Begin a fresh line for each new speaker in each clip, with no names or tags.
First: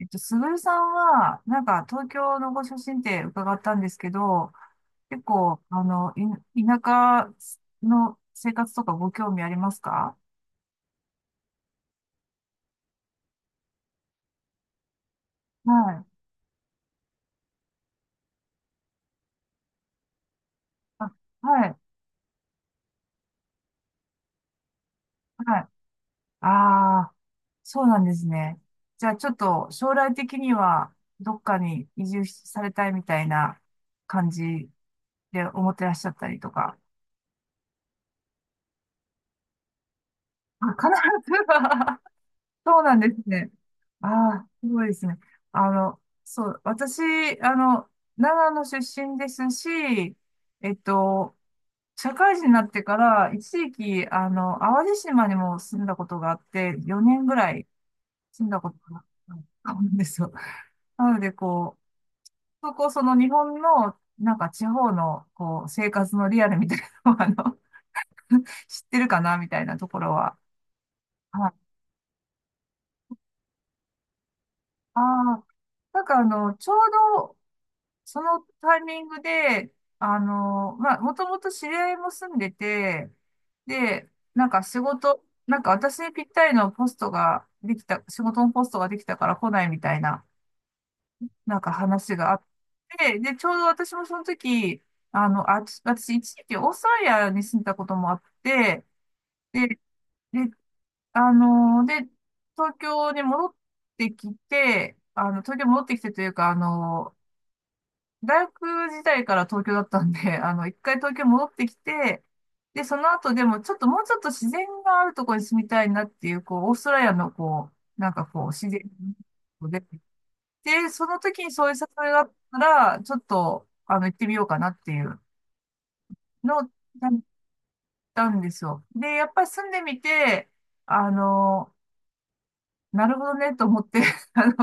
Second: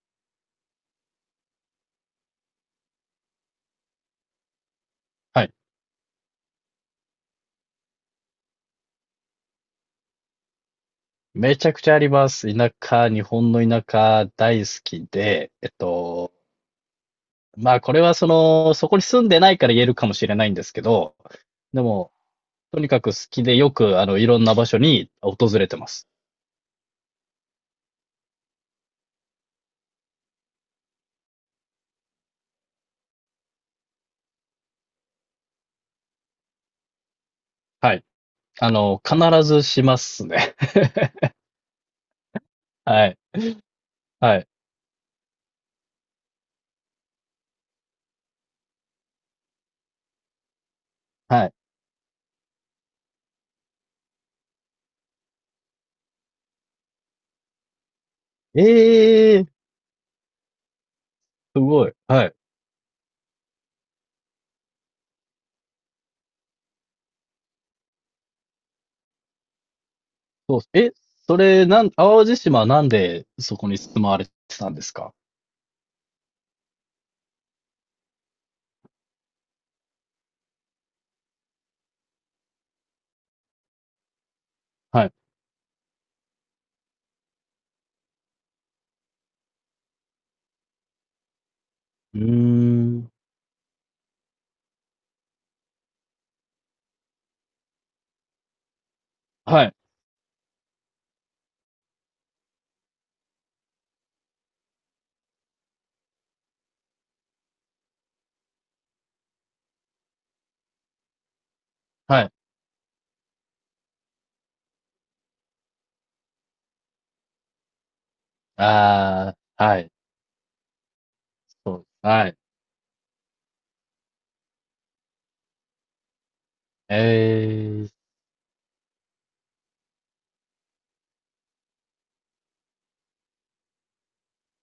すぐるさんは、東京のご出身って伺ったんですけど、結
はい。
構、田舎の生活とかご興味ありますか。
めちゃくちゃあります。田舎、日本の田舎大好きで、
はい。
まあこれはその、そこに住んでないから言えるかもしれないんですけ
あ、
ど、
はい。
でも、とにかく好きでよく、いろんな場所に訪
はい。
れてます。
ああ、そうなんですね。じゃあ、ちょっと、将来的には、どっかに移住しされたいみたいな感じで思ってらっしゃったりとか。
はい。必ずしますね。
あ、必ず はそうなん
は
で
い。
すね。あ
はい。
あ、すごいですね。そう、私、あの、長野出身ですし、えっと、
はい。
社会人になってから、一時期、淡路島にも住んだことがあって、4年ぐらい住んだことが
ええー、
あるんですよ。なので、
すごい。はい。
そこ、その日本の、地方の、こう、生活のリアルみたいなのを、知ってるかな、みたいなところは。
そうっす。え、そ
は
れ、
い。
なん、淡路島はなんでそこに住まわれてたんです
あ
か？
あ、ちょうどそのタイミングで、まあ、もともと知り合いも住んでて、で、なんか仕
はい。
事、なんか私にぴったりのポストができた、仕事のポストができたから来ないみたいな、なんか話
うー
があっ
ん。
て、で、ちょうど私もその時、私一時期オーストラリアに住んでたこともあって、
は
で、
い。
で、あの、で、東京に戻っ東京に戻ってきてというか、大学時代から東京だったんで、一回東京戻ってきて、
はい。
で、その後でもちょっともうちょっと自然があるところに住みたいなっていう、こう、オーストラリアのこう、なんかこう、自然
ああ、は
で、
い、
で、その時にそうい
そ
う
う、
誘いがあ
は
っ
い。
たら、ちょっと、行ってみようかなっていうのを考え
ええ
たんですよ。で、やっぱり住んでみて、あの、なるほどねと思って、 あの、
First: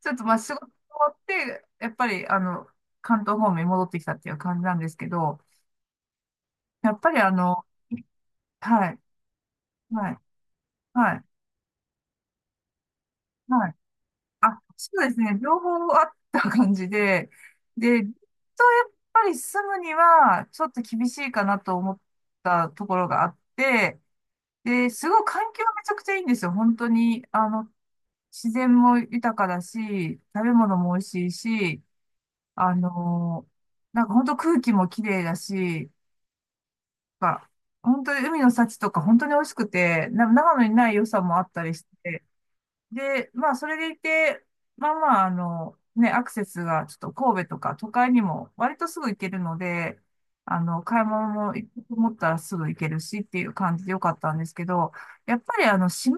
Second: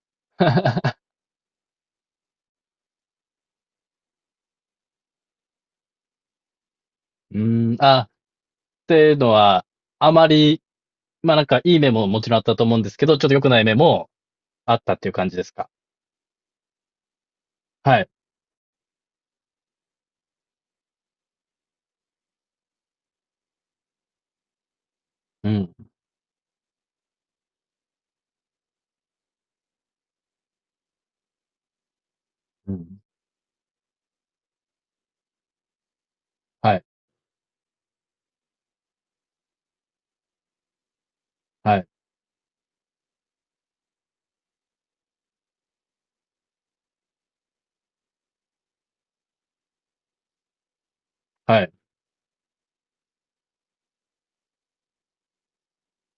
ちょっとまあ仕事終わ って、やっぱり、関東方面に戻ってきたっていう感じなんですけど、やっぱりあ
う
の、
ーん、っ
は
て
い、
いうのは、
は
あ
い、
まり、
はい、
まあなんかいい面ももちろんあったと思うんですけど、ちょっと良くない
はい。
面も
あ、
あっ
そ
たっ
う
て
で
いう
す
感じ
ね。
です
両
か？
方あった感じで、
は
で、
い。
ずっとやっぱり住むには、ちょっと厳しいかなと思ったところがあって、で、すごい
う
環境は
ん、
めちゃくちゃいいんですよ。本当に、自然も豊かだし、食べ物も美味しいし、
う
あ
ん。
の、なんか本当空気も綺麗だし、
はい、
なんか本当に海の幸とか本当に美味しくて、な長野にない良さもあったり
は
し
い、
て、で、まあ、それでいて、まあまあ、ね、アクセスがちょっと神戸とか都会にも割とすぐ行けるので、買い物も
は
行こ
い。
うと思ったらすぐ行けるしっていう感じでよかったんですけど、やっぱりあの、島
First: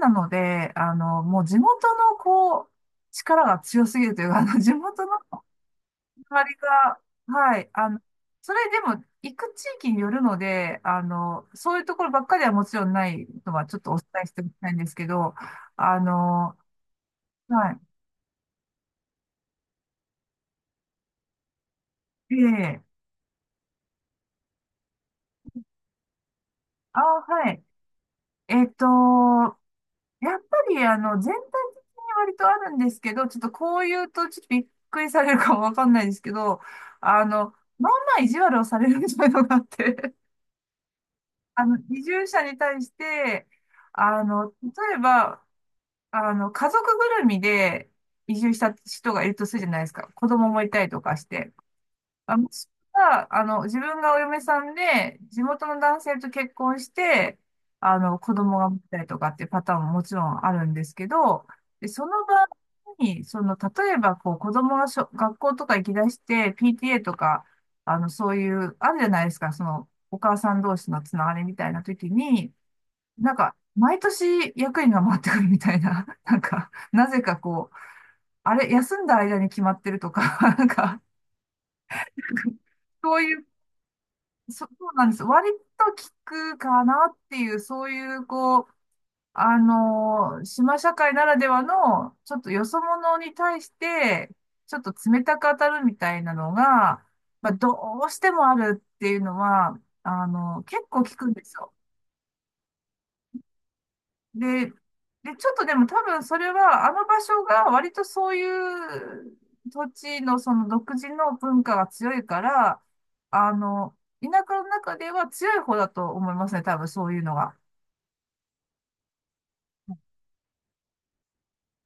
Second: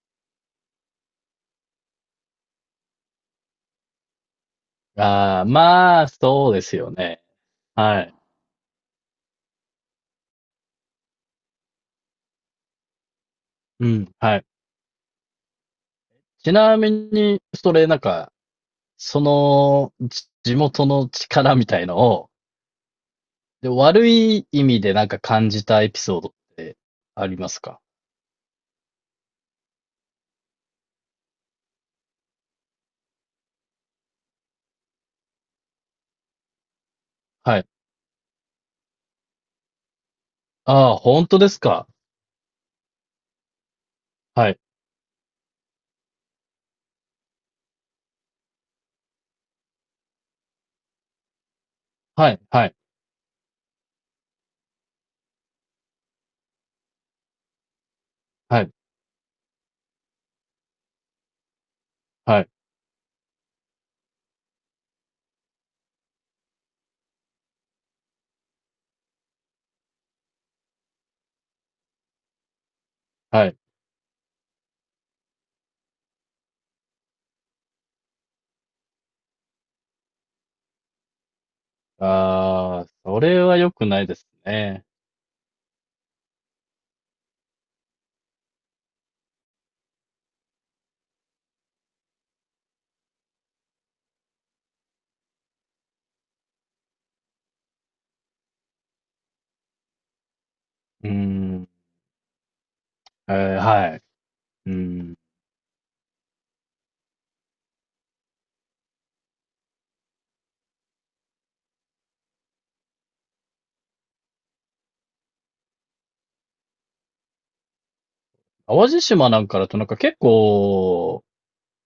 なので、もう地元のこう、力が強すぎるというか、地元の
ああ、まあ、
周
そう
り
ですよ
が、
ね。
はい、
はい。
それでも行く地域によるので、そういうところばっかりはもちろんないのはちょっ
う
とお伝
ん、
えし
は
てお
い。
きたいんですけど、あ
ち
の、
なみに、そ
は
れなんか、その、地元の力みたいのを、
い。ええ。
で、悪い意味でなんか感じたエピソードって
あ、
ありま
は
す
い。
か？
えっと、やっぱり、全体的に割とあるんですけど、ちょっとこう言うと、ちょっとびっくりされるかもわかんないですけど、あの、
はい。
まあ意地悪をされるみたいなのがあって、
ああ、本当で すか？
移住者に対して、
はい。
例えば、家族ぐるみで移住した人がいるとするじゃないですか。子供もいたりとかして。
は
あ、
い。
息
は
子
い。
が、あの、自分がお嫁さんで、地元の男性と結婚して、子供
は
が
い。
持ったりとかっていうパターンももちろんあるんですけど、で、その
は
場
い。
合に、その、例えば、こう、子供がしょ、学校とか行き出して、PTA とか、そういう、あるじゃないですか、その、お母さん同士のつながりみたいな時に、なん
は
か、
い。
毎年役員が回ってくるみたいな、なんか、なぜかこう、あれ、休んだ間に決まってるとか、なんか、
ああ、
そ
そ
うい
れ
う
は良くないです
そう
ね。
なんです。割と効くかなっていう、そういう、こう、島社会ならではの、ちょっとよそ者に対して、ちょっと冷たく当たるみたいなのが、まあ、どうしてもあるっていうのは、結構
う
効
ー
くんです
ん。
よ。
はい。
で、
う
で、
ん。
ちょっとでも多分それは、あの場所が割とそういう土地のその独自の文化が強いから、あの、田舎の中では強い方だと思いますね、多分そういうのが。
淡路島なんかだとなんか結構、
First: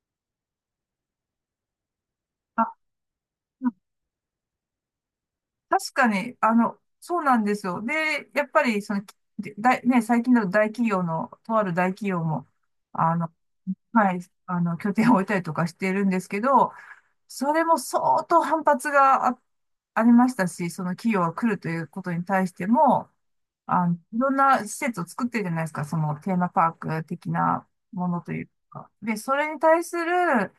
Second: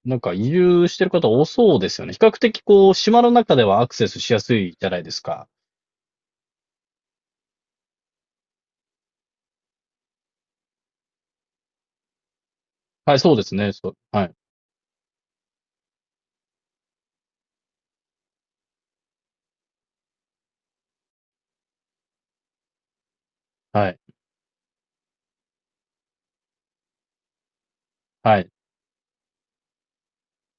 なんか移住してる方多そうですよね。比較的
あ、
こう、島の中ではアクセスしやすいじゃないですか。
確かに、そうなんですよ。で、やっぱり、その、ね、最近だと大企業の、とある大企業も、あ
はい、
の、
そうですね。そう。
はい、
はい。
拠点を置いたりとかしてるんですけど、それも相当反発があ、ありましたし、その企業が来るということに対しても、
は
い
い。
ろんな施設を作ってるじゃないですか、そのテーマパーク的なものと
は
いう
い。
か。で、それに対する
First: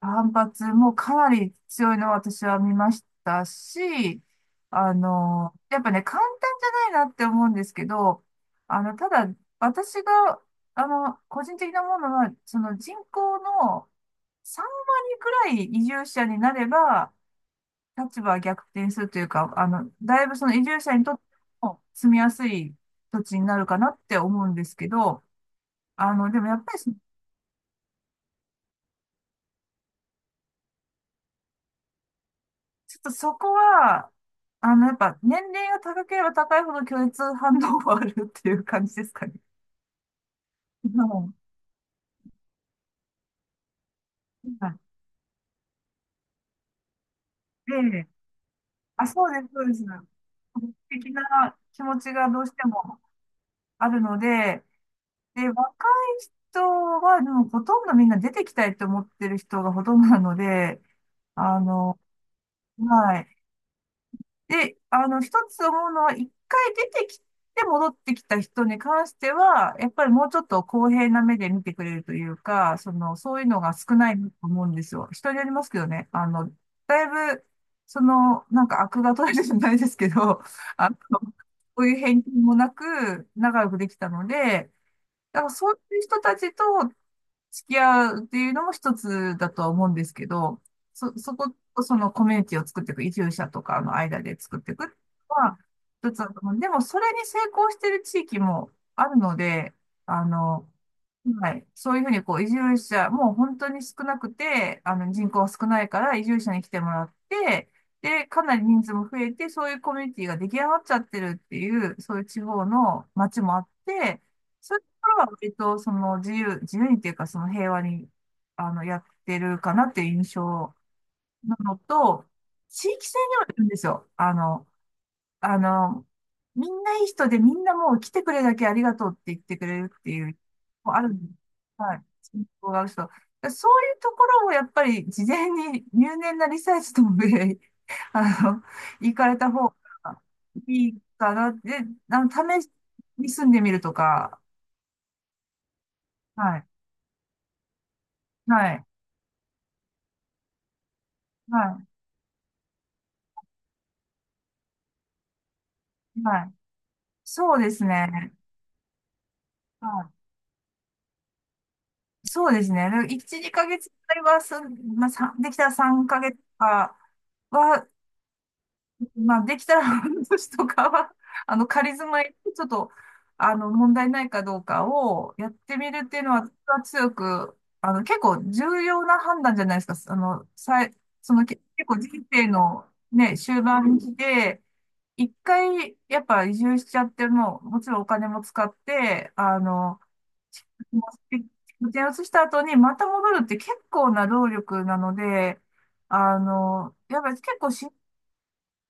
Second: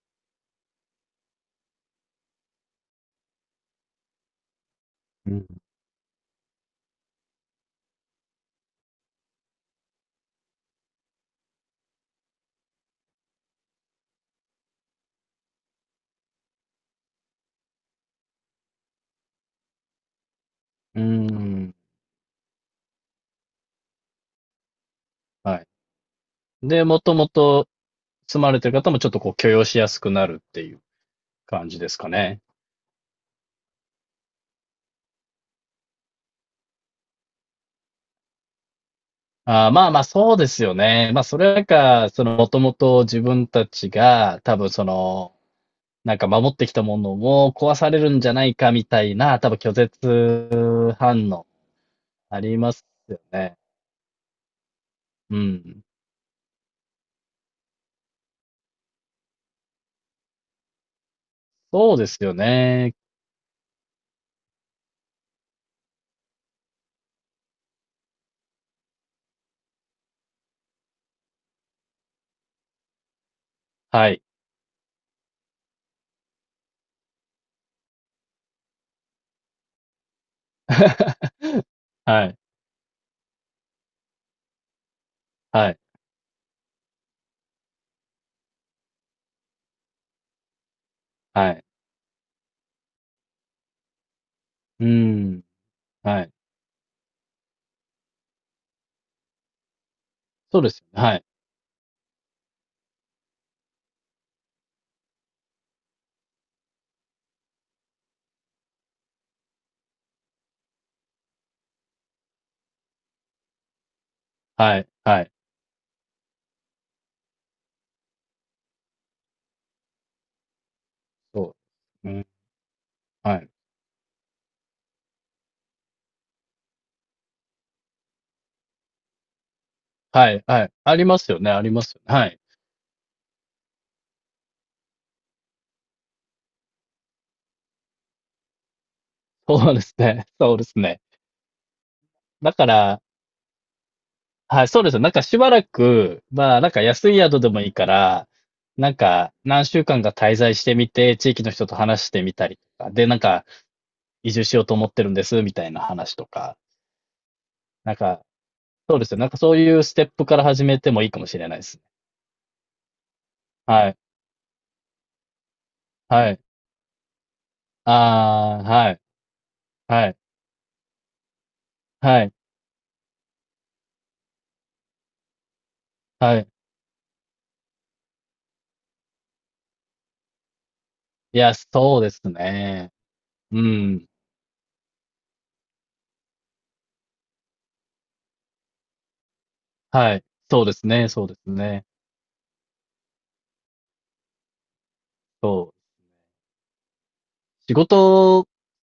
反発もかなり強いのを私は見ましたし、
うん。
やっぱね、簡単じゃないなって思うんですけど、ただ、私が、個人的なものは、その人口の3割くらい移住者になれば、立場は逆転するというか、だいぶその移住者
うー
にとって
ん。
も住みやすい土地になるかなって思うんですけど、
はい。
でもやっぱり
で、
そ、ち
もともと住まれてる方もちょっとこう許容しやすくなるっていう感じですかね。
ょっとそこは、やっぱ年齢が高ければ高いほど拒絶反応があるっていう感じですかね。
ああ、まあまあ、そうですよね。まあ、
も
それか、その、もともと自分たちが、
う、
多分
は
その、なんか守ってきたものも壊
い
され
で、
るんじゃないかみた
あ、
い
そう
な、
で
多
す、
分
そう
拒
です。
絶
的
反応
な気持ちがど
あ
うし
り
て
ます
も
よね。
あるので、
う
で、若
ん。
い人は、でもほとんどみんな出てきたいと思ってる人がほとんどなので、あ
そう
の、
ですよね。
はい。で、一つ思うのは、一回出てきて戻ってきた人に関しては、やっぱりもうちょっと公平な目で見てくれるというか、その、そういうのが少
は
ない
い。
と思うんですよ。人によりますけどね。だいぶ、その、なんか悪が取れるじゃないですけど、あの、そういう偏
はい。
見もなく、仲良くできたので、だからそ
は
う
い。
いう人たちと付き合うっていうのも一つだとは思うんですけど、そこ
はい。
と、そのコミュニティを作っていく、移住者とかの間で作っていく
う
の
ん。
は一つ
は
だ
い。
と思う。でも、それに成功している地域もあるので、あ
そう
の、
ですよね。はい。
はい、そういうふうにこう移住者、もう本当に少なくて、あの人口が少ないから移住者に来てもらって、で、かなり人数も増えて、そういうコミュニティが出来上がっちゃってるっていう、そういう地方の街もあって、そ
は
れと
い。
ころ
は
は
い。
割と自由にっていうかその平和にやってるかなっていう印象
そ
なの
う。う
と、
ん。
地域性で
は
はあ
い。
るんですよ。あの、みんないい人でみんなもう来てくれだけありがとうって言ってくれるってい
は
う、
い。はい。
もう
あ
あ
り
るん
ます
です。
よね。ありま
は
すよ
い。
ね。はい。
信仰がある人。そういうところをやっぱり事前に入念なリサーチともで、あの、行かれた方
そうです
が
ね。そうです
いい
ね。
かな。で、
だ
試
か
し
ら
に住んでみるとか、
はい、そうですよ。なんかしばらく、ま
は
あ、
い。
なんか安い宿でもいいから、
はい。
なんか何週間か滞在してみて、地域の人と
は
話してみたりとか、で、なんか移住しようと思ってるんです、みたいな話
い。
と
はい。
か、
そうです
なんか、
ね。
そうですよ。なんかそういう
は
ステッ
い。
プから始めてもいいかもしれないですね。
そうですね。で1、2ヶ月
はい、
くらいは、そんまあ、さんできたら3
は
ヶ月
い。
とかは、
ああ、はい、
まあ、できたら
はい、
半年とかは、仮住ま
はい、
い、ちょっと、問題ないかどうかをやってみるっていうの
は
は、
い。
強く、結構重要な判断じゃないですか。
いや、
結構
そうです
人生の
ね。
ね、
う
終盤
ん。
で来一回、やっぱ移住しちゃっても、もちろんお金も使って、
はい。そうです
も
ね、そうですね。
う移した後にまた戻るって結構な労力なので、
そう。
やっぱり結構
仕
し、
事、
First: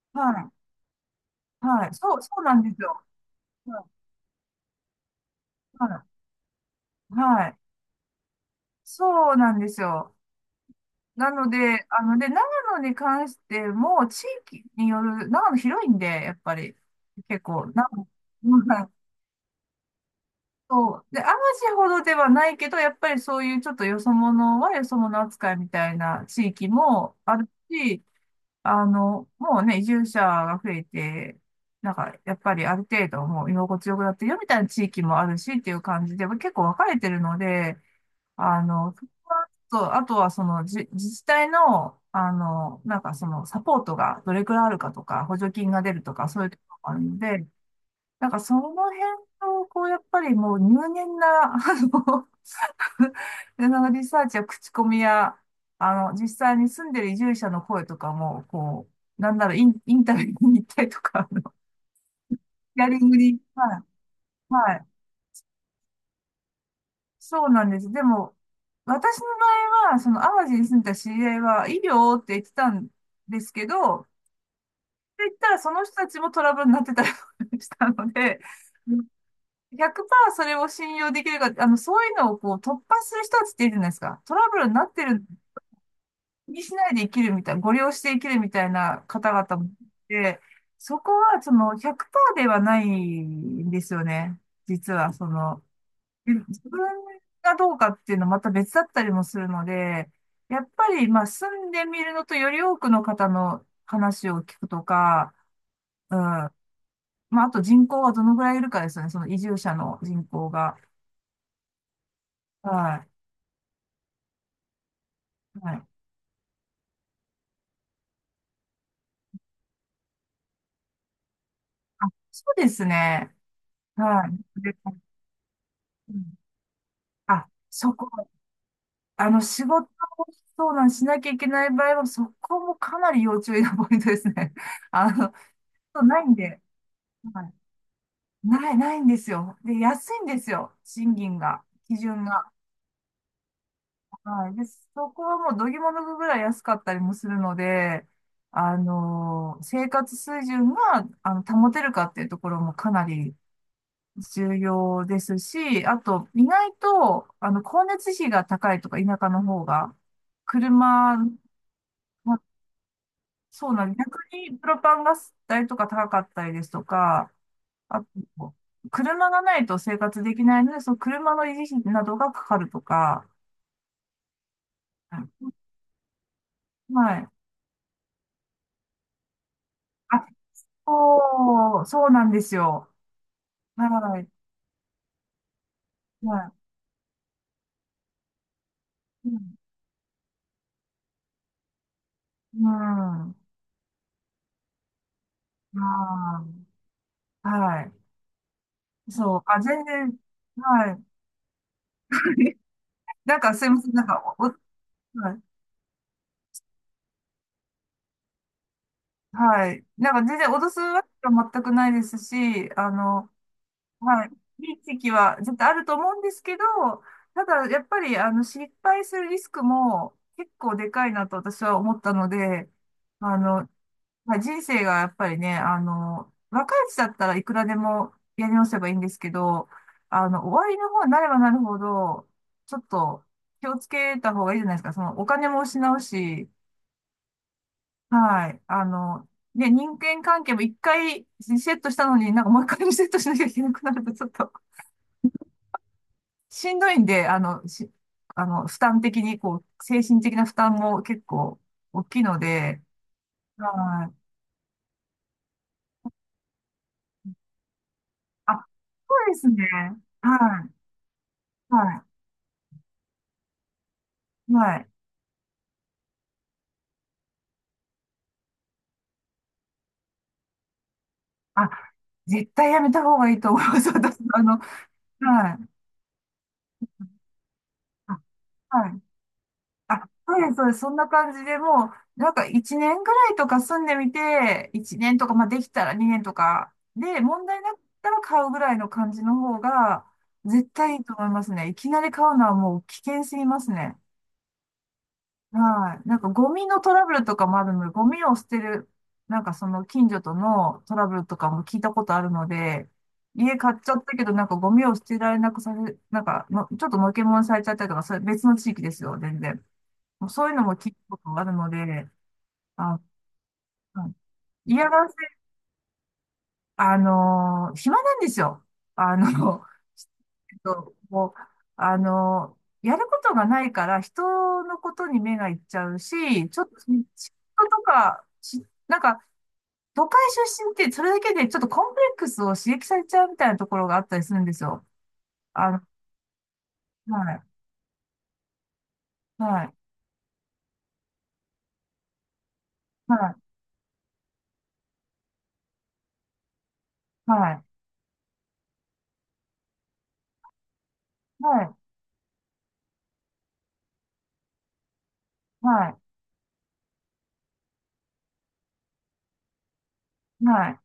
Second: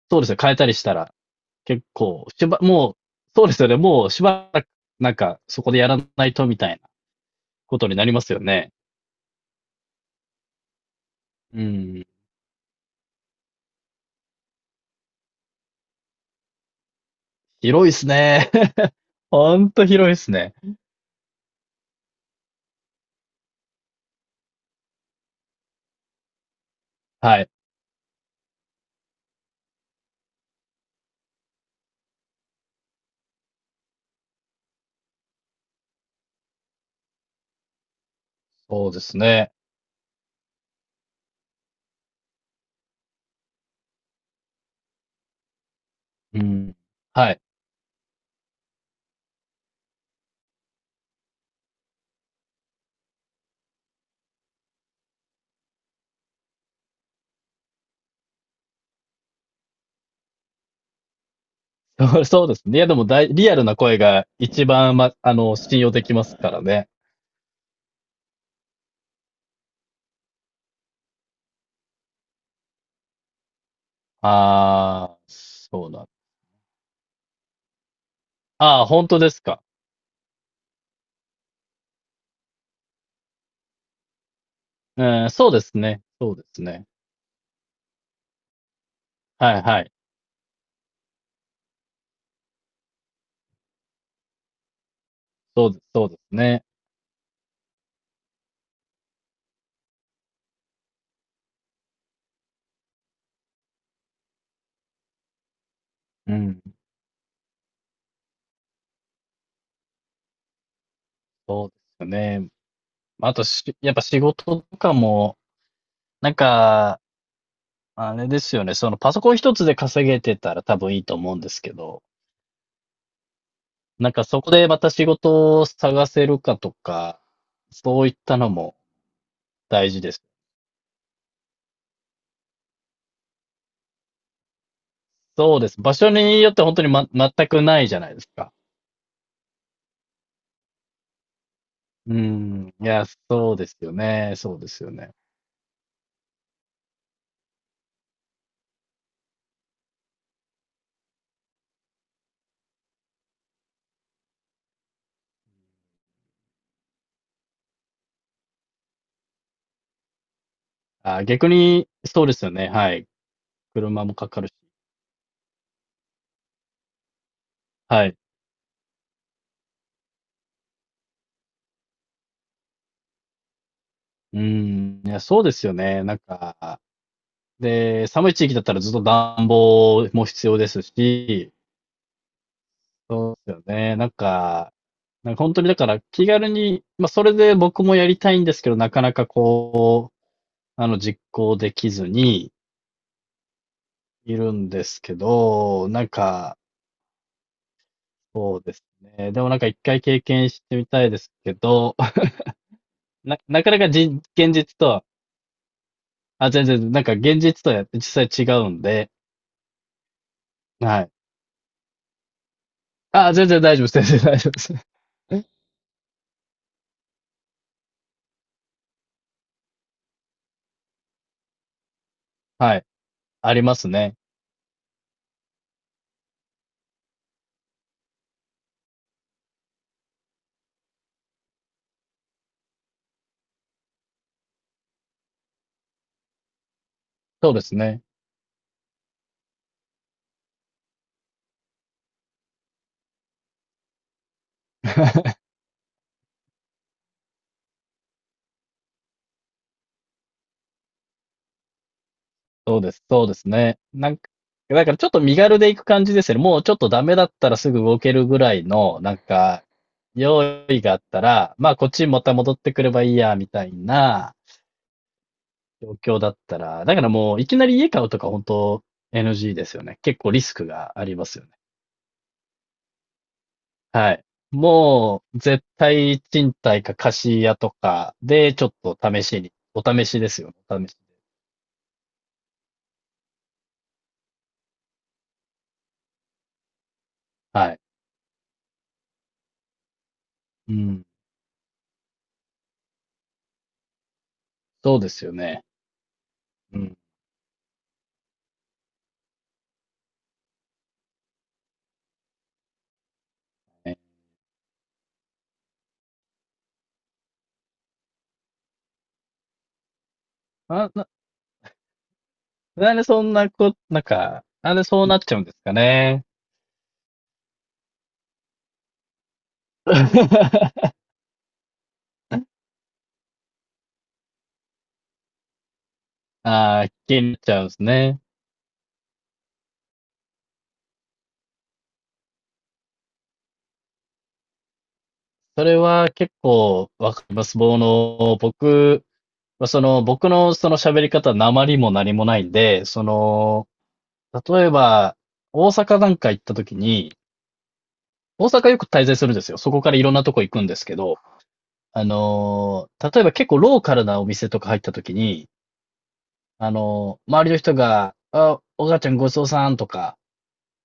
そうですね、変
は
えたりしたら、
い、
結
はい、そう、
構、
そうなんです
もう、
よ。
そうですよね。
はい、
もうしばらく、なんか、そこでやら
は
ないとみたいな
い、はい
ことになりますよね。
そうなんですよ。なの
う
で、
ん。
長野に関しても、地域による、長野広いんで、やっぱり、結構、
広い
長
で
野、
すね。
は い
ほんと広いですね。
そう。で、淡路ほどではないけど、やっぱりそういうちょっとよそ者はよそ者扱いみたいな地域もあ
は
る
い。
し、もうね、移住者が増えて、なんか、やっぱりある程度もう居心地よくなってるよみたいな地域もあるしっていう感じで、結構分かれてるので、
そうで
そ
す
こは
ね。
ちょっと、あとはその自治体の、なんかそのサポートがどれくらいあるかとか、補助金が出るとか、
う
そういうとこ
ん。
ろもあるの
はい。
で、なんかその辺を、こう、やっぱりもう入念な、あの、で、そのリサーチや口コミや、実際に住んでる移住者の声とかも、こう、なんならインタビューに行ったりとか、あの
そうそうですね。い
ヒア
や、で
リ
も
ングに、
リアルな
はい、
声が一
はい、
番、ま、あの、信用できますからね。
そうなんです。でも、私の場合は、その淡路に住んでた知り合いは、医療って言ってたんですけど、っ
ああ、
て言ったらその
そう
人
な
た
ん
ちもトラブルになってたりしたので、
ああ、本当ですか？
100%それを信用できるか、そういうのをこう突破する人たちっているじゃないですか。トラブルになってる
うん、そうですね。そうで
気に
す
し
ね。
ないで生きるみたいな、ご利用して生きるみたいな方
は
々
い
も
は
い
い。
て、そこはその100%ではないんですよね。実は、その、
そうです、そうで
で
す
自
ね。
分がどうかっていうのはまた別だったりもするので、やっぱり、まあ、住んでみるのとより多くの方の話を聞くとか、うん。
うん、
まあ、あと人口はどのぐらいいるかですよね。その移住者の人口が。
そうですね。
は
まあ、あとし、やっぱ仕事とかも、
い。はい。
なんか、あれですよね。そのパソコン一つで稼げてたら多分いいと思うんですけど、
あ、そうですね。
なんか
は
そこ
い。
で
で
また仕事を探
うん
せるかとか、
あ、そ
そう
こ
いったのも
仕事
大事です。
を相談しなきゃいけない場合は、そこもかなり要注意なポイントですね。あの、
そうです。場
そう
所
ないん
によっ
で、
て本当に
は
全
い、
くないじゃないですか。
ない、ないんですよ。で、安いんですよ。賃金が、基
う
準が。
ん。いや、そうですよね。
はい。
そう
で、
ですよ
そ
ね。
こはもうどぎも抜くぐらい安かったりもするので、生活水準が、保てるかっていうところもかなり重要ですし、あと、意外と、光熱費が高いとか、田舎の方が、車、
あ、逆に、そうですよね。はい。
そうなんで
車も
逆
かかるし。
にプロパンガス代とか高かったりですとか、あ
はい。
と、車がないと生活できないので、その車の維持費などがかかるとか、
うん。いや、
う
そう
ん
ですよね。なんか、
はい。
で、寒い地域だったらずっと暖房も
あ、
必要ですし、
そう、そうなんですよ。
そうですよね。なん
はい。
か、なんか本当にだから気
は
軽
い。
に、まあそれで僕もやりたいんですけど、なかなか
うん。
こう、実行できずに
うん
いるんですけ
あ
ど、なんか、
ーは
そうです
い。
ね。
そう。
でもなん
あ、
か一
全
回
然、
経験してみ
は
た
い。
いですけど、
な
な、
んか
な
すい
か
ま
な
せ
か
ん。な
じ、
んか、お、お
現実とは、
はい。
全然、なんか現実とは実際違うんで、
はい。なんか全然脅すわ
は
け
い。
は全くないですし、
あ、全然大丈夫です。全
はい。
然大丈夫です。
時期は 絶対あると思うんですけど、ただやっぱりあの失敗するリスクも結構でかいなと私は思ったので、
はい。
あ
あり
の、
ますね。
まあ、人生がやっぱりね、若いうちだったらいくらでもやり直せばいいんですけど、終わりの方になればなるほど、ちょっと気をつけた方がいいじゃないですか。そのお金も失うし、
そうですね。
はい。ね、人間関係も一回リセットしたのになんかもう一回リセットしなきゃいけなくなるとちょっと しんどいんで、あの、し、あの、負担的に、こう、精神的な負担も結構大きいの
そう
で、
です、そうですね。
は
な
い。
んか、だからちょっと身軽で行く感じですよね。もうちょっとダメだったらすぐ動けるぐ
あ、
ら
そ
いの、なん
うです
か、
ね。は
用
い。
意があったら、まあこっち
は
にまた戻ってくればいいや、みたいな
い。はい。
状況だったら、だからもういきなり家買うとか本当 NG ですよね。結構リスクがありますよね。
あ、絶対やめた方がいいと思います。
は
私、
い。もう
は
絶
い。
対賃貸か貸し家とか
あ
でちょっ
は
と
い
試しに、お試
あ、
しで
そう
すよ
で
ね。
す、そうで
お
す。
試
そん
し。
な感じでもう、なんか1年ぐらいとか住んでみて、1年とか、まあできたら2年とか、で、問題
は
なか
い。
ったら買うぐらいの感じの方が、絶
う
対い
ん。
いと思いますね。いきなり買うのはもう危険すぎますね。
そうですよね。
はい。なんかゴミ
う
のト
ん。
ラブルとかもあるので、ゴミを捨てる、なんかその近所とのトラブルとかも聞いたことあるので、家買っちゃったけど、なんかゴミを捨てられなくさせ、なんかの、ちょっとのけもんされちゃったりとか、それ別の地域ですよ、全然。もうそういうのも
あ、
聞くことがあるので、
なん
あ、
でそんなこ、な
う
ん
ん
か、なんで
嫌が
そう
らせ、
なっちゃうんですかね。
暇なんですよ。あの、もう、あのーやることがないから人のことに目がいっちゃうし、ちょっと、
ああ、
嫉妬
気になっちゃうんで
と
すね。
か、し、なんか、都会出身ってそれだけでちょっとコンプレックスを刺激されちゃうみたいなところがあったりするんですよ。
そ
あ
れ
の、
は結構
は
わかり
い、
ます。僕、
はい、
その、僕のその喋り方、訛りも何もないんで、そ
はい、
の、例えば、大阪なんか行った時に、
はい、
大阪よく滞在するんですよ。そこからいろんなとこ行くんですけど、
はい、
例えば結構ローカルなお店とか入った時に、
はい、
周りの人が、あ、お母ちゃんごちそうさんとか、
はい。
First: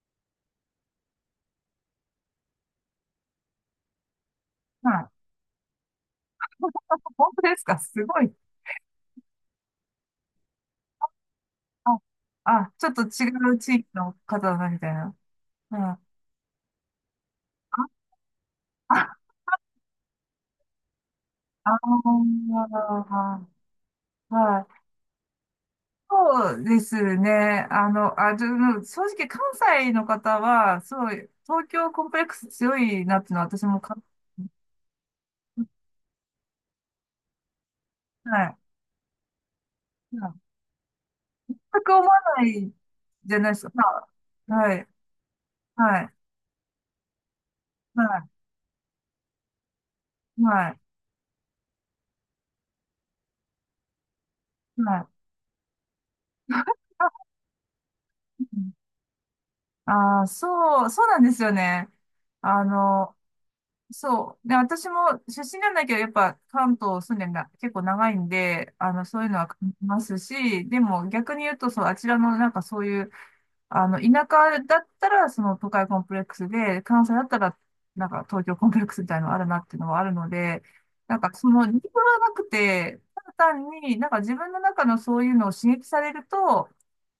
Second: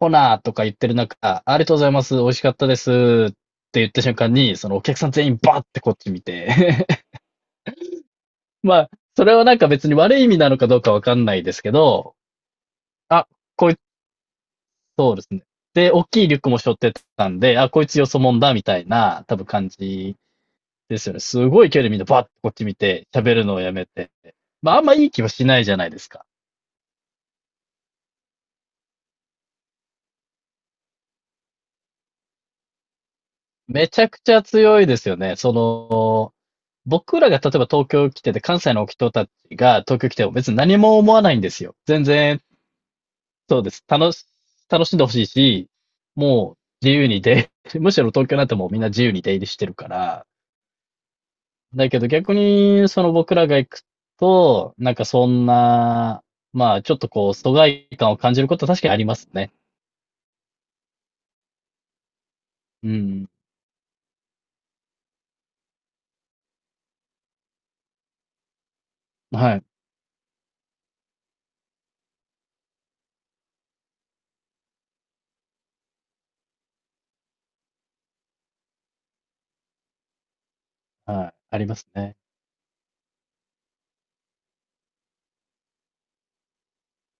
ほなーとか言ってる中、ありがとうございます、美味しかったですって言った瞬間に、そのお
は
客さ
い
ん全員バーってこっち見て
本当ですかすごい。
まあ、それはなんか別に悪い意味なのかどうかわかんないですけ
あ、
ど、
あ、ちょっと違
あ、
う
こ
地
いつ、
域の方だみたい
そ
な。
うですね。
うん。
で、
あ、
大きいリュックも背負ってたんで、あ、こいつよそもんだ、みたい
あ、
な、多分感じですよね。すごい
あ
距離みんなバッとこっち見て、喋る
ー
のをやめて。
は
まあ、あん
い。
まいい気はしないじゃないですか。
そうですね。あの、あ、ちょ、正直関西の方は、すごい、東京コンプレックス強いなっていうのは私も
め
か、
ちゃくちゃ強いですよね。その、僕らが例えば東京来てて、
はい。
関西の人たちが東京来
う
ても
ん
別に何も思わないんで
全
すよ。
く
全
思わ
然、
ないじゃないで
そう
す
で
か。
す。
まあは
楽
い。
しんでほしいし、
はい。
もう自由に出、むしろ東京
は
なんてもうみんな自由に出入りしてるから。
い。はい。
だけど逆に、その僕らが行くと、なん
は
か
い。
そんな、まあちょっと
あ、
こう、疎外感を感じることは確かにありますね。
あーそう、そうなんですよね。あ
う
の、
ん。
そう。で、私も出身なんだけど、やっぱ関東住んでんだ、結構長いんで、そういうのは
は
感
い。
じますし、でも逆に言うと、そう、あちらのなんかそういう、田舎だったら、その都会コンプレックスで、関西だったら、なんか東京コンプレックスみたいなのがあるなっていうのはあるので、なん
は
か
い。
そ
あ
の
り
理
ま
由
すね。
はなくて、ただ単になんか自分の中のそういうのを刺激されると、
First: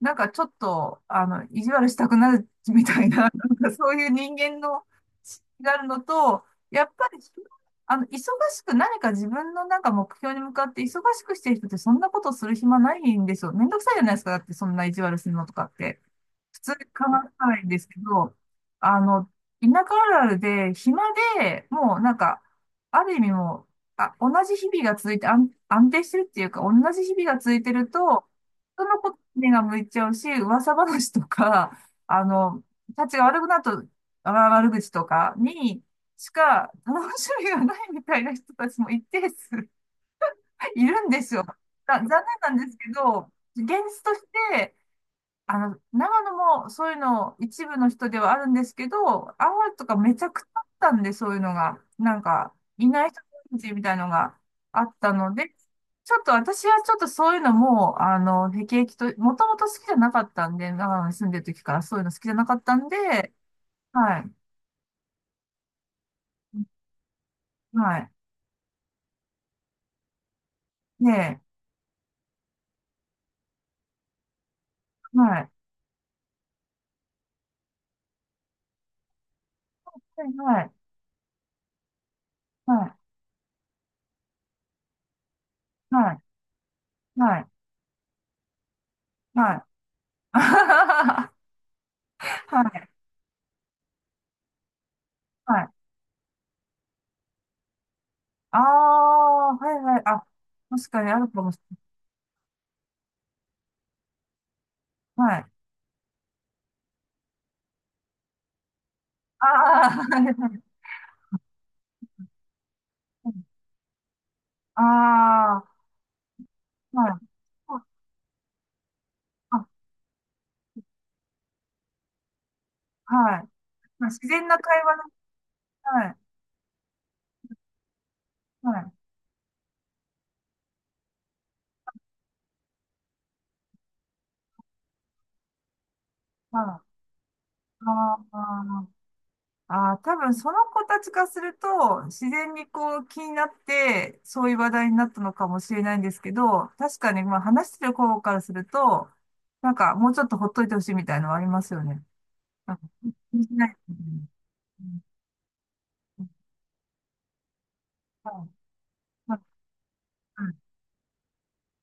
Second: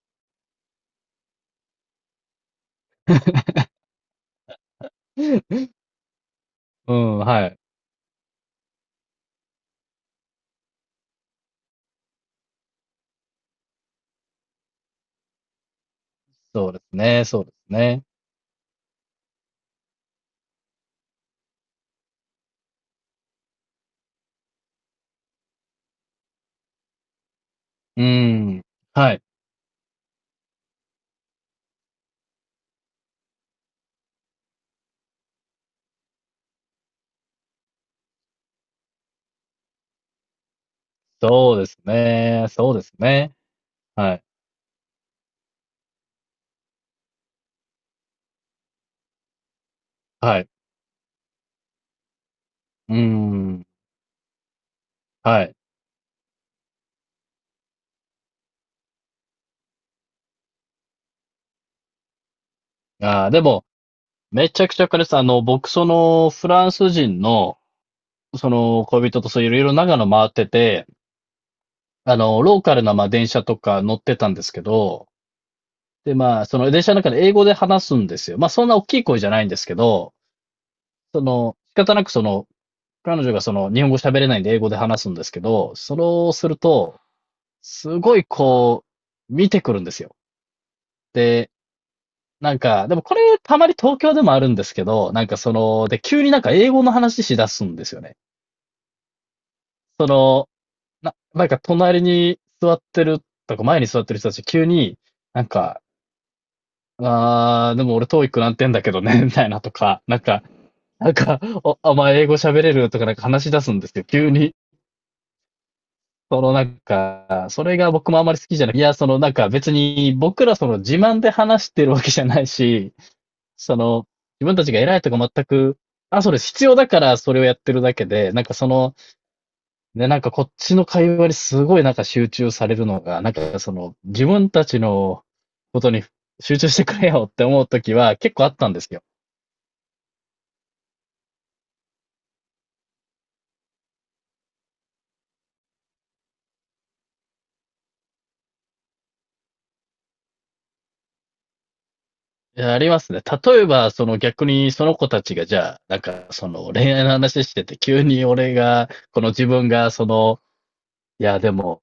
なんかちょっと、意地悪したくなるみたいな、なんか そういう人間の資質があるのと、やっ
う
ぱり、
ん、はい。
忙しく何か自分のなんか目標に向かって忙しくしてる人ってそんなことする暇ないんですよ。めんどくさいじゃないですか。だってそんな意地悪するのとかって。普通
そう
に
です
考
ね。そう
え
で
ないん
す
ですけ
ね。
ど、あの、田舎あるあるで、暇で、もうなんか、ある意味もう、同じ日々が続いて、安定してるっていうか、同じ日々が続いてる
う
と、
ん。
人のこ
は
と
い。
に目が向いちゃうし、噂話とか、あの、たちが悪くなると、あ悪口とかにしか楽しみがないみたいな人たちも一定数いるんですよ。
そうです
だ残念
ね。
なんで
そう
す
で
け
す
ど、
ね。
現実と
は
し
い。
て、長野もそういうの一部の人ではあるんですけど、青森とかめちゃ
は
くち
い。
ゃあったんで、そういうのが。なんか、い
うー
ない人た
ん。
ちみたいのがあったの
は
で、
い。
ちょっと私はちょっとそういうのもう、辟易と、もともと好きじゃなかったんで、長野に住んでる時からそういうの好きじゃなかったんで。
でも、
はい。
めちゃくちゃ彼かす。僕、その、フランス人の、
はい。
その、恋人と、そう、いろいろ長野回ってて、
ねえ。
ローカルな、まあ、電車とか乗ってたんですけど、
はい。
で、まあ、その電車の中で英語で話すんですよ。まあ、そんな大きい声じゃないんですけど、
はい。
その、仕方なくその、
は
彼女がその、日本語喋れないんで英語で話すんですけど、
い。
それ
はい。
をすると、
はい。
すごいこう、見
はい。は
て
い。
くるんですよ。でなん
は
か、
い。
でもこれたまに東京でもあるんですけど、なんかそ
はい。
の、で、急になんか英語の話しだすんですよね。
ああ、はいはい。
そ
あ、
の、
確かにあるか
なん
もし
か
れない。
隣に座ってるとか前に座ってる人たち急に、
は
な
い。
んか、あー、でも俺トーイ i なんてんだけどね、みた
あ
いなと
あ、
か、
は
なん
い
か、
はい。
なんか、お前英語喋れるとかなんか話し出すんですよ、急に。
ああ、
そのなん
はい。
か、それが僕もあまり好きじゃない。いや、そのなんか
あ、
別に僕らその自慢で話してるわけじゃないし、
はい。
そ
ま
の、
あ、自
自
然
分
な
たちが
会
偉
話
い
の。
とか全く、
はい。
あ、それ必要だからそれをやってるだけで、なんかそ
はい。
の、ね、なんかこっちの会話にすごいなんか集中されるのが、なんかその、自分たちのことに
は
集中して
い。
くれよって思うときは
あ
結構あったんで
あ。
すよ。
ああ、多分その子たちからすると、自然にこう気になって、そういう話題になったのかもしれないんですけど、確かに、まあ話してる子からすると、なんかもうちょっとほっといてほしいみたいなのはありますよね。
いや
なん
あ
か
りますね。
気にし
例え
ない。
ば、
う
その
ん
逆に
う
その
ん
子たちがじゃあ、なんかその恋愛の話してて、急に
はい
俺が、この
はい
自分がその、
はい
いやでも、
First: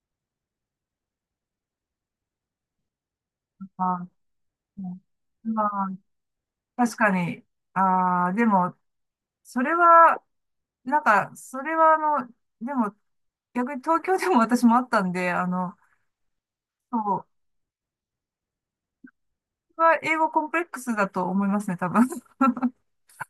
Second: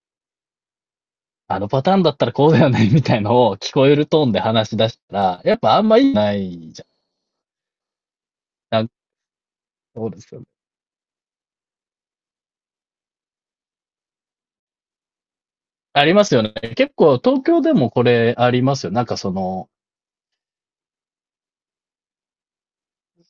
あのパターンだったらこうだよね、みたいのを聞こえ
あー
るトーンで話し出したら、
う
やっぱあんまい
ん
いないじゃ
確かに。ああ、でも、
ん
それ
そう
は、
ですよね。
なんか、それはの、でも、逆に東京でも私もあったんで、
ありますよね。結
そ
構
う、
東京でもこれありますよ。なんかその、
は英語コンプレックスだと思いますね、多分。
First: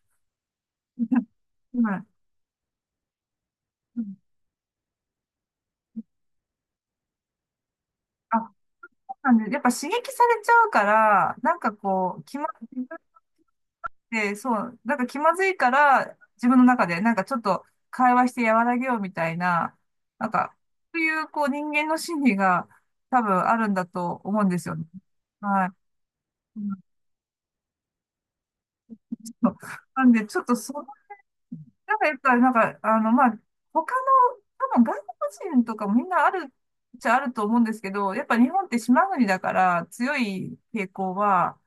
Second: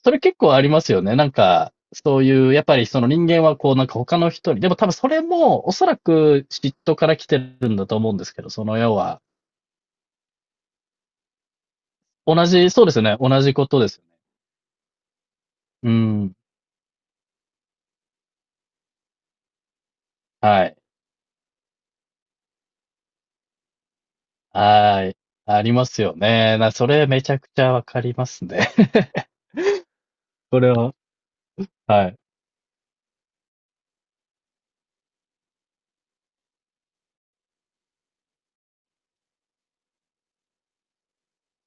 それ結構ありますよね。なんか、
はい
そういう、やっぱりその人間はこうなんか
うん。
他の人に、でも多分それもおそらく嫉妬から来てるんだと思うんです
あ、
け
そ
ど、
う
その要は、
なんで、やっぱ刺激されちゃうから、なんかこう、気
同
ま、
じ、
自
そうです
分っ
よね。同じことですよね。
てそう、なんか気まずいか
う
ら、
ん。
自分の中で、なんかちょっと会話して和らげようみたいな、なんか、
はい。
そういう、こう、人間の心理が多分あるんだと思うんですよね。
はい。あ
はい。
りますよね。それめちゃくちゃわかりますね。
そうなんで、ちょっと
これ
その、
は。は
や
い。
っぱ、他の、多分外国人とかもみんなあるっちゃあると思うんですけど、やっぱ日本って島国だから強い傾向は、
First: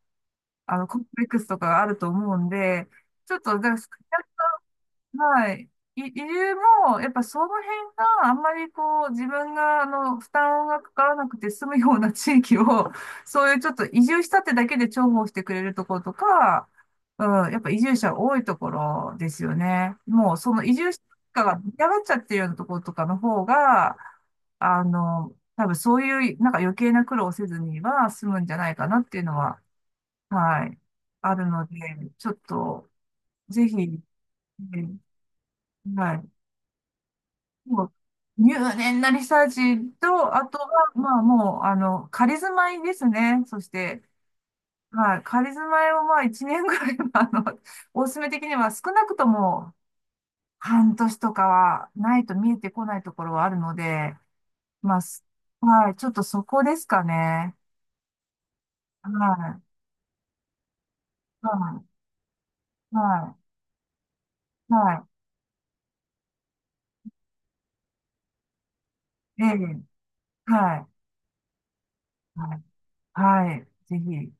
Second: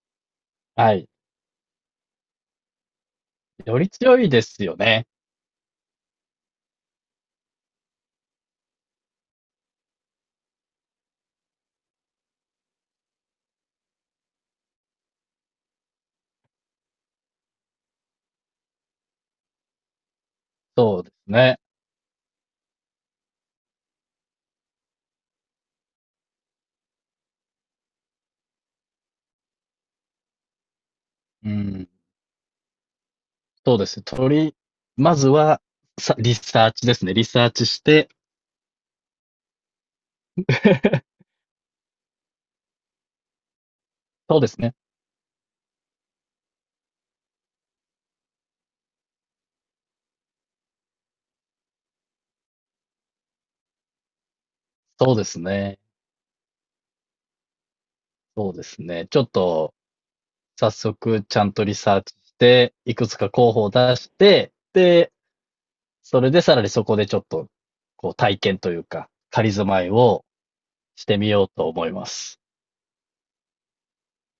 は
コン
い。
プレックスとかがあると思うんで、ちょっと、だから
より強いですよね。
はい。い、理由も、やっぱその辺があんまりこう自分が負担がかからなくて済むような地域を、そういうちょっと移住したってだけで重宝してくれるところとか、うん、やっぱ移住者多いところですよね。もうその移住者
そうですね。
が出がっちゃってるようなところとかの方が、多分そういうなんか余計な苦労をせずには済むんじゃないかなっていうのは、はい、ある
う
ので、
ん。
ちょっとぜ
そうです
ひ。
ね。
え
まずは、
はい。
リサーチですね。リサーチし
もう
て
入念なリサーチと、あとは、まあ もう、あの、仮住まいですね。そして、
そうですね。
はい、仮住まいをまあ1年ぐらいは、おすすめ的には少なくとも半年とかはないと見えてこないところはあるので、まあ、
そう
す
ですね。
はい、ちょっとそこですかね。
そうですね。
は
ちょっ
い、
と、早速、ちゃ
は
んとリ
い、
サーチして、いくつか
は
候補を出して、
い、は
で、それでさらにそこでちょっと、こう、体験というか、
い、え
仮住まい
え、
を
はい、
してみようと思います。
はい、はい、ぜひ。